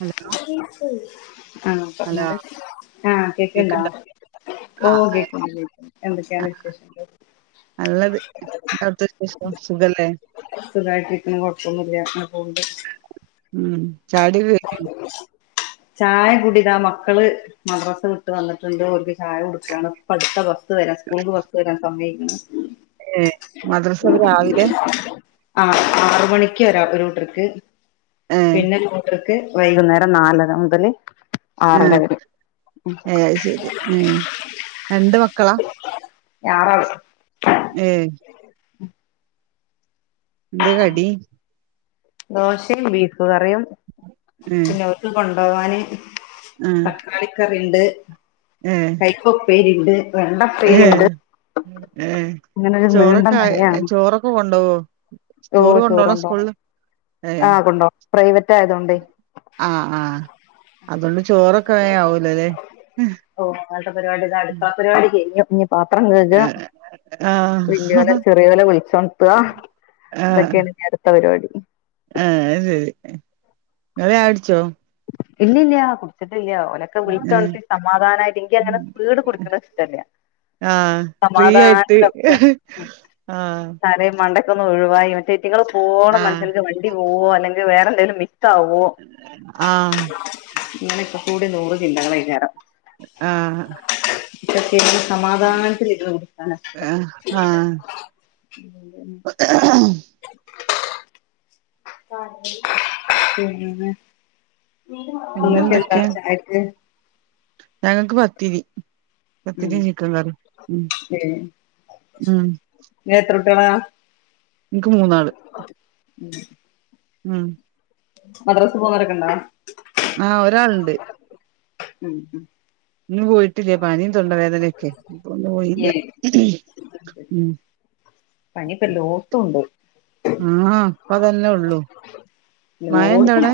Hello [inaudible] ആഹ hello പറഞ്ഞൂട് ആഹ കേക്ണ്ടോ കേക്ക്ണ്ടോ? ഓ ആ കേകൂണ്ട് കേക്കൂണ്ട് ആ ആ, എന്തൊക്കെയാണ് വിശേഷങള് നല്ലത്. എന്താ അവിടുത്തെ വിശേഷം? സുഖല്ലേ? സുഖായിട്ടിരിക്കുണു കൊഴപ്പന്നൂല്യ അങ്ങനെ പോണ്ട് ഉം ചായുടിക്കൊ കഴിഞ്ഞോ [inaudible] ചായ കുടിതാ മക്കള് മദ്രസ വിട്ട് വന്നിട്ട്ണ്ട് ഓര്ക്ക് ചായ കൊട്ക്കാണ് ഇപ്പൊ അടുത്ത വരാം സ്കൂളിക്ക് ബസ് വരാൻ സമയായിക്ക്ണ് ഏ മദ്രസപ്പം രാവിലെ ക്ക രാ ഒരു കൂട്ടർക്ക് ഏ പിന്നെ ഒരു കൂട്ടർക്ക് വൈകുന്നേരം നാലര മുതല് ആറര ആഹ് വരെ ഏ ശരി ഉം രണ്ട് മക്കളാ? യറള് ഏ എന്ത് കടി? ദോശയും ബീഫ് കറിയും പിന്നെ ഒക്ക് കൊണ്ട്പോകാന് മ്‌മം ഇണ്ട് കയ്യിപ്പ് ഒപ്പേരി ഉണ്ട്. ഏ [unintelligible] അങ്ങനെ ഒരു നീണ്ട ചോറൊക്കെ ആ നിരയാണ് ചോറൊക്കെ ഓ കൊണ്ടോവംചോറ് ചോറ് കൊണ്ടോണ കൊണ്ടോണം സ്കൂളില് ഏയ് ആ കൊണ്ടോണം പ്രൈവറ്റ് ആയതോണ്ടേ ആഹ് ആഹ് അതുകൊണ്ട് ചോറൊക്കെ വെഗംആവൂലല്ലേ ഹ്. ഓ അങ്ങനത്തെ പരിപാടി ഇതാ അടുക്കള പരിപാടി കഴിഞ്ഞു ഇനി പാത്രം കഴുക ആ ആ വലിയവ ന്നെചെറിയവന്നെ വിളിച്ച് ഉണത്തുക. ആ ആ അത് അന്നവെഗം അടിച്ചോ. ഇല്ല ഇല്ലില്ല കുടിച്ചത്ത ക്കില്ല ഒനൊക്കെ ഏ വിളിച്ചേണത്തി സമാധാനയിട്ടെങ്കി ഉം അങ്ങനെ സ്പീഡിൽ കുടിക്കണ ഇഷ്ടല്ല. ആഹ് ഫ്രീ ആയിട്ട് സമാധാനത്തിലൊക്കെ ആഹ് സാറെ മണ്ട ഇക്ക് ഒന്ന് ഒഴിവായി മറ്റേറ്റുങ്ങൾ പോണം ആഹ് മനുഷ്യൻ്റെ വണ്ടി പോവോ അല്ലെങ്കിൽ വേറെ എന്തെങ്കിലും വി [unintelligible] ആ നിങ്ങളിപ്പ കൂടി നൂറ് ചിന്തകളഴറം. ആഹ. [inaudible] എനിക്ക് സമാധാനത്തിൽ ഇരുന്ന് കൊടുക്കാനാ ഇഷ്ടം ആഹ് ഉം [unintelligible] നിങ്ങക്ക് പിന്നെന്തൊക്കെ എന്താണ് ചായക്ക്? ഞങ്ങക്ക് പത്തീരി. ഉം പത്തിരിയും ചിക്കൻ കറിയും ഉം ഏഹ് ഉം [unintelligible] എനിക്ക് മൂന്നാള്. [unintelligible] ഉം. മദ്രാസ പോകുന്നവരൊക്കെ ഇണ്ടാ? ആ ഒരാള്ണ്ട് ഉം ഉം ഇന്ന് പോയിട്ടില്ല പനീം തൊണ്ടവേദനൊക്കെ അപ്പോ ഇന്ന് പോയില്ല. ഏഹ് ഉം [inaudible] പനിപ്പല്ലോത്തും ഉണ്ട്. ആഹ് ഇപ്പ അതന്നെ ഉള്ളൂ [inaudible] മഴണ്ടോ അവിടെ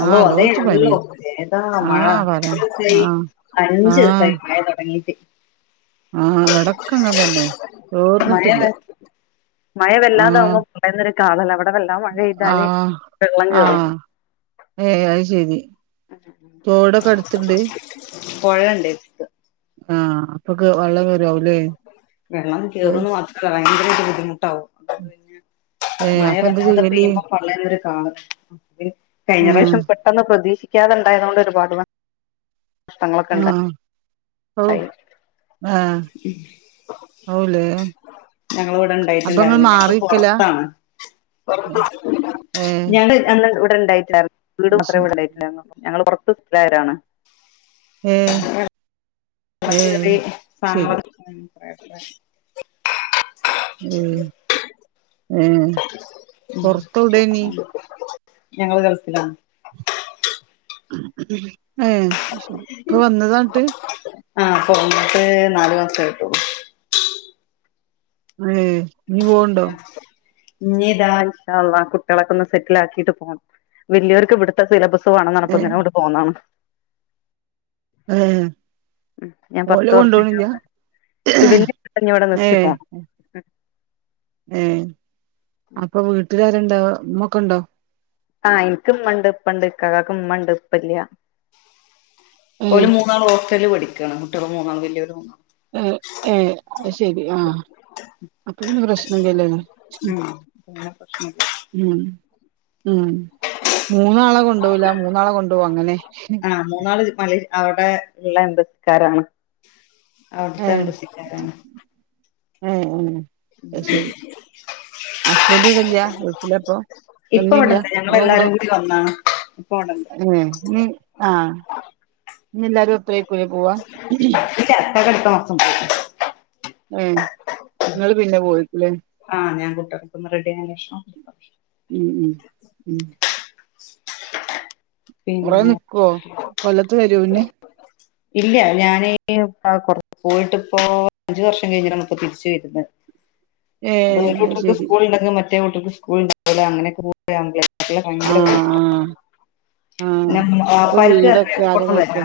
ആഹ് അള്ളോ അതോ, എല്ലോട്ത്തും ഉള്ളൂ പനിയാ ഏതാ മഴ ആഹ് പറ എത്ര ദിവസായി ആഹ് അഞ്ച് ആഹ് ദിവസായി മഴ തുടങ്ങീട്ട്. ആഹ് ഇവടൊക്കെ അങ്ങൻ തന്നെ ചോർന്നിട്ടില്ല മഴയത് മയ വല്ലാതാ ആഹ് ആവുമ്പാ [unintelligible] ഇവിടെല്ലാം മഴെയ്താല് ആഹ് വെള്ളം കേറും. ആഹ് ഏഹ് അത് ശെരി തോടൊക്കെ അടുത്തുണ്ട് [unintelligible] ആ അപ്പൊക്ക് വെള്ളം വരുവല്ലേ ഓ ഭയങ്കര ബുദ്ധിമുട്ടാവും ഏഹ് മഴ അപ്പൊ എന്താ വല്ലാതെ ചെയ്യല് പെയ്യുമ്പോ പളെന്നുര് ആഹ് കഴിഞ്ഞ ആഹ് പ്രാവശ്യം പെട്ടെന്ന് പ്രതീക്ഷിക്കാതെ ഉണ്ടായതുകൊണ്ട് ഒരുപാട് വന്ന് ആഹ് [unintelligible] ആ ഞങ്ങള്‌വടെ അപ്പൊ ഇങ്ങള് ഇണ്ടായിട്ട്ണ്ടായിര്ന്നില്ല ഞങ്ങള് മാറിക്കലാ പൊറത്താണ് [unintelligible] ഏഹ് ഇവിടെണ്ടായിട്ടായില്ല വീട് അത് മാത്രേ ശരി ഇണ്ടായിട്ട്ണ്ടാർന്നൊള്ളൂ ഞങ്ങള് പുറത്ത് [unintelligible] ഏ [unintelligible] ഉം ഉം [unintelligible] ഞങ്ങള് ഗൾഫിലാണ് ഏ അയിശരി ഇപ്പൊ വന്നതാന്ന്ട്ട് ആ ഇപ്പ വന്ന്ട്ട് നാലു മാസായിട്ടോള്ളു ഏ ഇഞ് പോവ്ണ്ടോ ഇഞ്ഞ് ഇതാ ഇൻശാല്ലാഹ്‌ കുട്ടികളൊക്കെന്ന് സെറ്റിൽ ആക്കിട്ട് പോണം വലിയർക്ക് ഇവിടുത്തെ സിലബസ് വേണന്നറഞ്ഞപ്പോ ഏഹ് ഇങ്ങനങ്ങട് പോന്നാണ് ഏ ഞാൻ പത്ത് വർഷായി അവടെ [unintelligible] ഇവിടെ നിർത്തി പോണം ഏ അപ്പൊ വീട്ടിലാരാണ്ടാവാ ഇമ്മൊക്കെ ഇണ്ടോ ആ ഇൻക്ക് ഇമ്മണ്ട് ഇപ്പണ്ട് ഇക്കാകാക്ക് ഇമ്മണ്ട് ഇപ്പല്ല്യ ഏഹ് ഓല് മൂന്നാളും ഹോസ്റ്റലില് പഠിക്കാണ് കുട്ടിള് മൂന്നാളും വല്ല്യൊര് മൂന്നാളും ഏ ഏ അയ്ശെരി ആ അപ്പൊ പിന്നെ പ്രശ്നല്ല്യല്ലലേ [unintelligible] ഉം ഉം മൂന്നാളെ കൊണ്ടോവുല്ല മൂന്നാളെ കൊണ്ടോവും അങ്ങനെ ആഹ് മൂന്നാള് മല അവിടെ ഇള്ള എംബസിക്കാരാണ് ഏ അവിടുത്തെ എംബസിക്കാരാണ് ഏ ഏ [unintelligible] ഹസ്ബന്റ് ഇവടെല്ല ഗൾഫിലപ്പൊ [inaudible] ഇപ്പ ഇവിടെണ്ട് ഞങ്ങള് എല്ലാരും കൂടി വന്നാണ് ഇപ്പ ഇവിടെണ്ട് [inaudible] ഏ ഇനി എല്ലാരും ഒപ്പായിരിക്കും അല്ലേ പോവാ ഇല്ല അടുത്ത മാസം പോവും ഏ നിങ്ങള് പിന്നെ പോയിട്ടില്ലേ ആ ഞാൻ കുട്ടികൾക്കൊന്ന് റെഡിയായേന് ശേഷം ഉം ഉം ഉം [inaudible] കൊറെ പിന്നെ നിക്കോ കൊല്ലത്ത് വരോ പിന്നെ ഇല്ല ഞാന് കൊറ പോയിട്ടിപ്പോ അഞ്ച് വർഷം കഴിഞ്ഞാണ് ഇപ്പൊ തിരിച്ചു വരുന്നേ ഏ ഒരു അത് കൂട്ടർക്ക് ശരി സ്കൂൾ ഉണ്ടെങ്കില് മറ്റേ കൂട്ടർക്ക് സ്കൂൾ ഉണ്ടാവില്ല അങ്ങനെയൊക്കെ പോയാ ഭയങ്കര ആഹ് ബുദ്ധിമുട്ട ആഹ് [unintelligible] ആഹ് അപ്പൊ വീടൊക്കെ ആരാ വരാ നോക്ക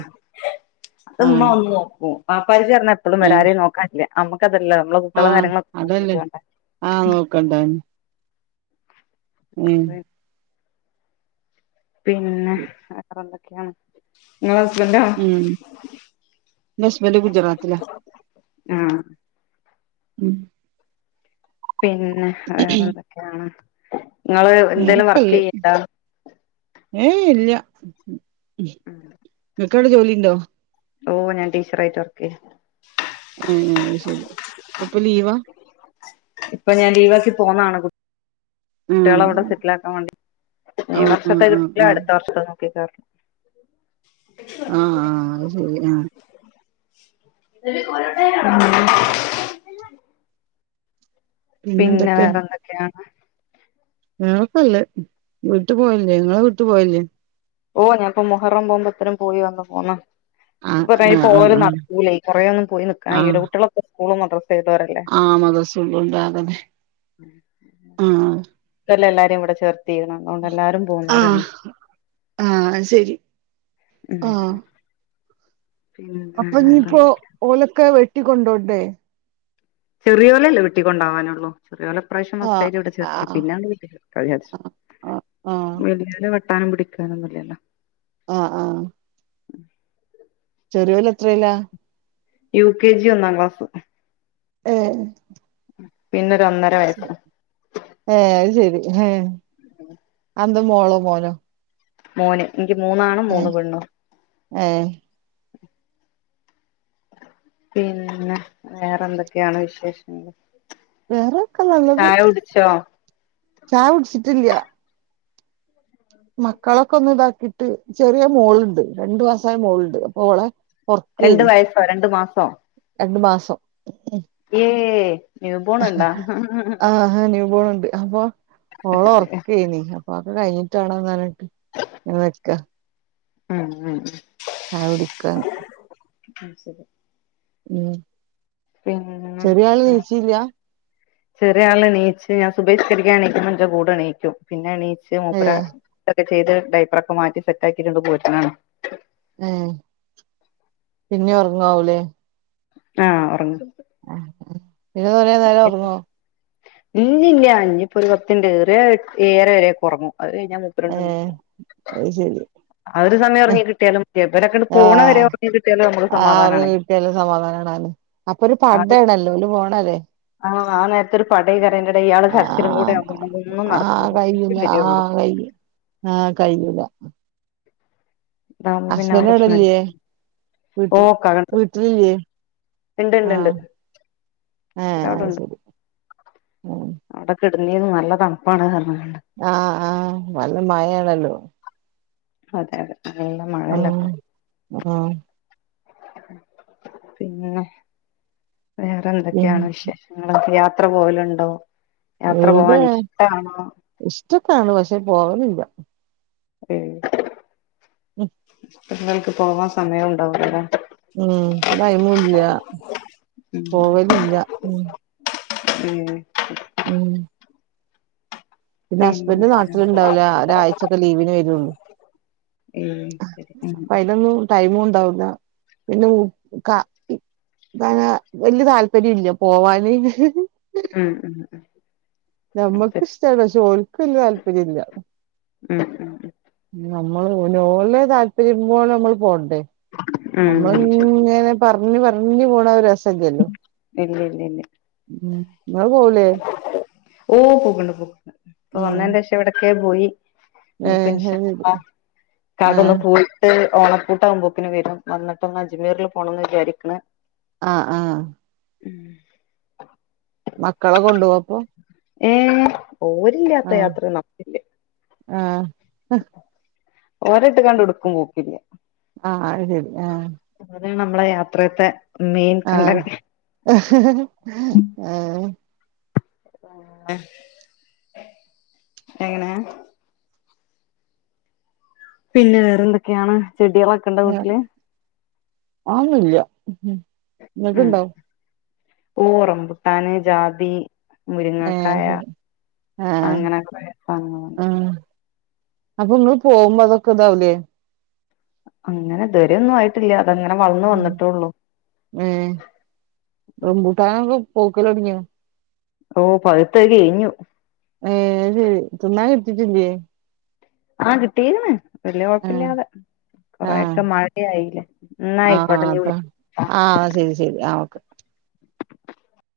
അത് ഉമ്മ ആഹ് ഒന്ന് നോക്കും എപ്പോളും ഏ വരാരേ നോക്കാനില്ല നമുക്കതല്ല നമ്മെ കുട്ടികള കാര്യങ്ങളൊക്ക നോക്കിട്ട് വേണ്ടേ ആ നോക്കണ്ടെ [unintelligible] പിന്നെ വേറെന്തൊക്കെയാണ് നിങ്ങളെ ഹസ്ബന്റോ ഉം നസ്മല് ഗുജറാത്തില ആ ഉം പിന്നെ വേറെന്തൊക്കെയാണ് നിങ്ങള് എന്തേലും വേറെക്കല്ലേ വർക്ക്ചെയ്യന്ണ്ടാ ഏയ് ഇല്ല ഉം ക്കവിടെ ജോലി ഇണ്ടോ ഓ ഞാൻ ടീച്ചറായിട്ട് വർക്കെയ്യ ആ അയ്ശെരി ഇപ്പൊ പ്പൊ ലീവാ ഇപ്പൊ ഞാൻ ലീവാക്കി പോന്നാണ് കുട്ട് ആഹ് കുട്ടികള് അവിടെ സെറ്റിലാക്കാൻ വേണ്ടി ഈ ആഹ് വർഷത്തെ ആഹ് ആഹ് കിട്ടില്ല അടുത്ത ആഹ് വർഷം [unintelligible] ആ ആ അത്ശെരി ആ [unintelligible] പിന്നെ വേറെ എന്തൊക്കെയാണ് ഞങ്ങക്കല്ലേ വീട്ട് പോവലില്ലേ ങ്ങളെ വീട്ടു പോവലില്ലേ ഓ ഞാപ്പോ മുഹറം നോമ്പ് ത്തരം പോയിവന്നു പോന്ന് ആഹ് ഇപ്പൊത് ആഹ് ആഹ് പോവല് ആഹ് നടക്കൂലേ കൊറേ ഒന്നുംപോയിനിക്കാൻ കയ്യൂല കുട്ടികളൊക്കെ സ്കൂളും മദ്രസേം ആ മദ്രസയുള്ളോണ്ട് ആതന്നെ ആ ഇക്കൊല്ലം എല്ലാരേം ഇവിടെ ചേർത്തിരുന്നു അതുകൊണ്ട് എല്ലാരും പോകുന്നവരാണ് ആ ശെരി ഉം ആ പിന്നെ അപ്പൊ നീയിപ്പോ വേറെന്തൊക്കെയ ഓലൊക്കെ വെട്ടിക്കൊണ്ടോണ്ടേ? ചെറിയ ഓലല്ലേ വീട്ടിക്കൊണ്ടാവാനൊള്ളു ഒരാള് ഇപ്രാവശ്യം ആഹ് മസ്റ്റായിട്ട് ഇവിടെചേർത്തി ആഹ് പിന്നെ ആ ആ [unintelligible] ആക്കാനും പിടിക്കാനൊന്നുല്ലല്ലോ ആ ആ ചെറിയോല് എത്രേലാ യു കെ ജി ഒന്നാം ക്ലാസ്സ് ഏ പിന്നെ ഒരു ഒന്നര വയസ്സ് ഏ അയ്ശെരി ഏ [unintelligible] അതെന്താ മോളോ മോനോ മോന് എനിക്ക് മൂന്നാണും ഏ മൂന്നു പെണ്ണും ഏ പിന്നെ വേറെ എന്തൊക്കെയാണ് വിശേഷങ്ങള് വേറൊക്കെ നല്ലത് ചായ കുടിച്ചോ ചായ കുടിച്ചിട്ടില്ല മക്കളൊക്കെ ഒന്നിതാക്കിട്ട് ചെറിയ മോളുണ്ട് രണ്ടു മാസായ മോളുണ്ട് അപ്പൊ ഓളെ രണ്ട് ഒറക്കഴിഞ്ഞ് വയസ്സോ രണ്ട് മാസോ രണ്ടുമാസം ഏ ന്യൂ ബോൺ ഉണ്ടാ ആ ന്യൂ ബോണുണ്ട് അപ്പൊ ഓള് ഒറക്കേനി ഉപ്പാക്ക് കയിഞ്ഞിട്ടാണോന്നറിഞ്ഞിട്ട് ഇങ്ങനെ നിക്കാ ഉം ഉം ചായകുടിക്കാൻ ആ ശരി ഉം ചെറിയാളെണീച്ചില്ലാ ചെറിയാളെണീച്ച് ഞാൻ സുബഹി നിസ്കരിക്കാൻ എണീക്കുമ്പോ എന്റെ കൂടെ എണീക്കും പിന്നെ എണീച്ച് ഇ ഏ മൂപ്പര് ഇതൊക്കെ ചെയ്ത് ഡൈപ്പറൊക്കെ മാറ്റി സെറ്റാക്കിയിട്ടുണ്ട് പോരണാണ് ആ പിന്നെ ഉറങ്ങാവൂലേ ആ ഒറങ്ങ് ആ ചെറുത് കൊറേനേരം ഒറങ്ങോ ഇല്ല ഇല്ല ഇഞ്ഞിപ്പോ ഒരുപത്തു മിനിറ്റ് ഏറിയ ഏഴരവരെയൊക്കെ ഒറങ്ങും അത് കഴിഞ്ഞാ മുപ്പര് ഏ എണീക്കും അത് ശരി അത് ഒരു സമയം ഉറങ്ങി കിട്ടിയാലും ഇവരൊക്കെ പോണ വരെ ആഹ് ഉറങ്ങി കിട്ടിയാലും നമുക്ക് ആറ് സമാധാനാണ്. കിട്ടിയാലും സമാധാനാണ് അപ്പൊ ഒരു ആ പടആണല്ലോല് ഓല് പോണല്ലേ. ആഹ് ആ നേരത്ത് ആ രുപടകഇയാൾ കരച്ചിലും കൂടെ ആഹ് ആവതൊന്നും ആഹ് നടക്കൂല്ല അതിനശേ കയ്യൂല വരയുള്ളൂ ആഹ് കയ്യും ആഹ് കൈയുല്ല. ഇതാവുമ്പോ പിന്നെ ആ അസ്ബൻന്റ് പ്രശ്നല്ല ഇവിടല്ലയേ? ഓ വീട്ടിൽ കണ്ട് വീട്ടിലില്ലേ ഇണ്ട് ഇണ്ട് ആഹ ഇണ്ട് ആഹ അത് ഒരാളുണ്ട് ശരി. ആഹ് അവിടെ കെടുന്നീന്ന് നല്ല തണുപ്പാണ് പറഞ്ഞാണ്ട്. ആഹ ആഹ് നല്ല മഴയാണല്ലോ? അതെ ആഹ് ആഹ് പിന്നെ വേറെ പിന്നെ എന്തൊക്കെയാണ് വിശേഷങ്ങളൊക്കെ യാത്ര പോലുണ്ടോ? എവിടെ ഇഷ്ടക്കാണ് പക്ഷെ പോവാലില്ല. ഏ ഉം ഞങ്ങൾക്ക് പോവാം ഉം ടൈംഇല്ല പോവലില്ല ഉം ഉം പിന്നെ ഹസ്ബൻഡ് നാട്ടിലുണ്ടാവില്ല ഒരാഴ്ചൊക്കെ ലീവിന് വരുള്ളു. ഏ ശരി ഓ പിന്നെ ഇക്ക അ വലിയ താല്പര്യം ഇല്ല പോവാന്. ഉം ഉം നമ്മക്ക് ശരി ഇഷ്ട്ടാണ് പക്ഷെ ഓൽക്ക് വല്യ യതാല്പര്യില്ല. ഉം ഉം നമ്മള് ഓലെ താല്പര്യം പോലെ നമ്മള് പോണ്ടേ, ഉം ഉം ശരി നമ്മളങ്ങനെ പറഞ്ഞ്പറഞ്ഞ്പോണൊരു രസല്ലല്ലോ ഇല്ല ഇല്ല ഇല്ല ഉം ഇങ്ങള് പോവൂലേ ഓ പോക്ണ്ട് പോക്ണ്ട് പ്പൊ ഉം വന്നേന്റെ ക്ഷം എവിടൊക്കെ പോയി ഏ ഇപ്പ അത് ഇൻഷാ ശരി അള്ളാ ആ ഇക്കക്കൊന്ന് പോയിട്ട് ഓണപ്പൂട്ടകുമ്പോക്കിന് വരും വന്നിട്ടൊന്ന് അജ്മീറിൽ പോണന്ന് വിചാരിക്ക്ണ് ആആ ഉം മക്കളെ കൊണ്ടു പോവാപ്പോ ഏ ഓരില്ലാത്ത യാത്ര നമുക്കില്ല ആ ഓരട്ട് കാണ്ട് എവ്ട്ക്കും പോക്കില്ല ആ അത് ശരി ആ അത് നമ്മളെ യാത്രയത്തെ ആ ആ ആ ആ എങ്ങനെ പിന്നെ വേറെന്തൊക്കെയാണ് ചെടികളൊക്കെണ്ട വീട്ടിൽ ഉം നിങ്ങൾക്ക്ണ്ടോ? ഓ റമ്പുട്ടാന് ജാതി മുരുങ്ങക്കായ ഏ ആഹ് അങ്ങനെക്കെ സധങ്ങളുണ്ട്. ആഹ് അപ്പൊ ഇങ്ങൾ പോകുമ്പോ അതൊക്കെ ഇതാവൂലേ അങ്ങനെ ഇതുവരൊന്നും ആയിട്ടില്ല അതങ്ങനെ വളർന്ന് വന്നിട്ടൊള്ളു. റമ്പൂട്ടാൻ പൂക്കലോടിങ്ങയോ? ഓ പകുത്ത ക്കഴഞ്ഞു. ഏ ശരി തിന്നാകിട്ടീട്ടില്ലയേ? ആ കിട്ടിയക്ക്ണ് വല്യയ ആഹ് കൊഴപ്പല്ലാതെ ആഹ് കൊറെയൊക്കെ മഴയായില്ലേ ആഹ് ന്നായിക്കോട്ടെ ഞ്ഞി അതാ വിളിക്കാട്ടൊ ആഹ് ശരി ശരി ആഹ് ഓക്കെ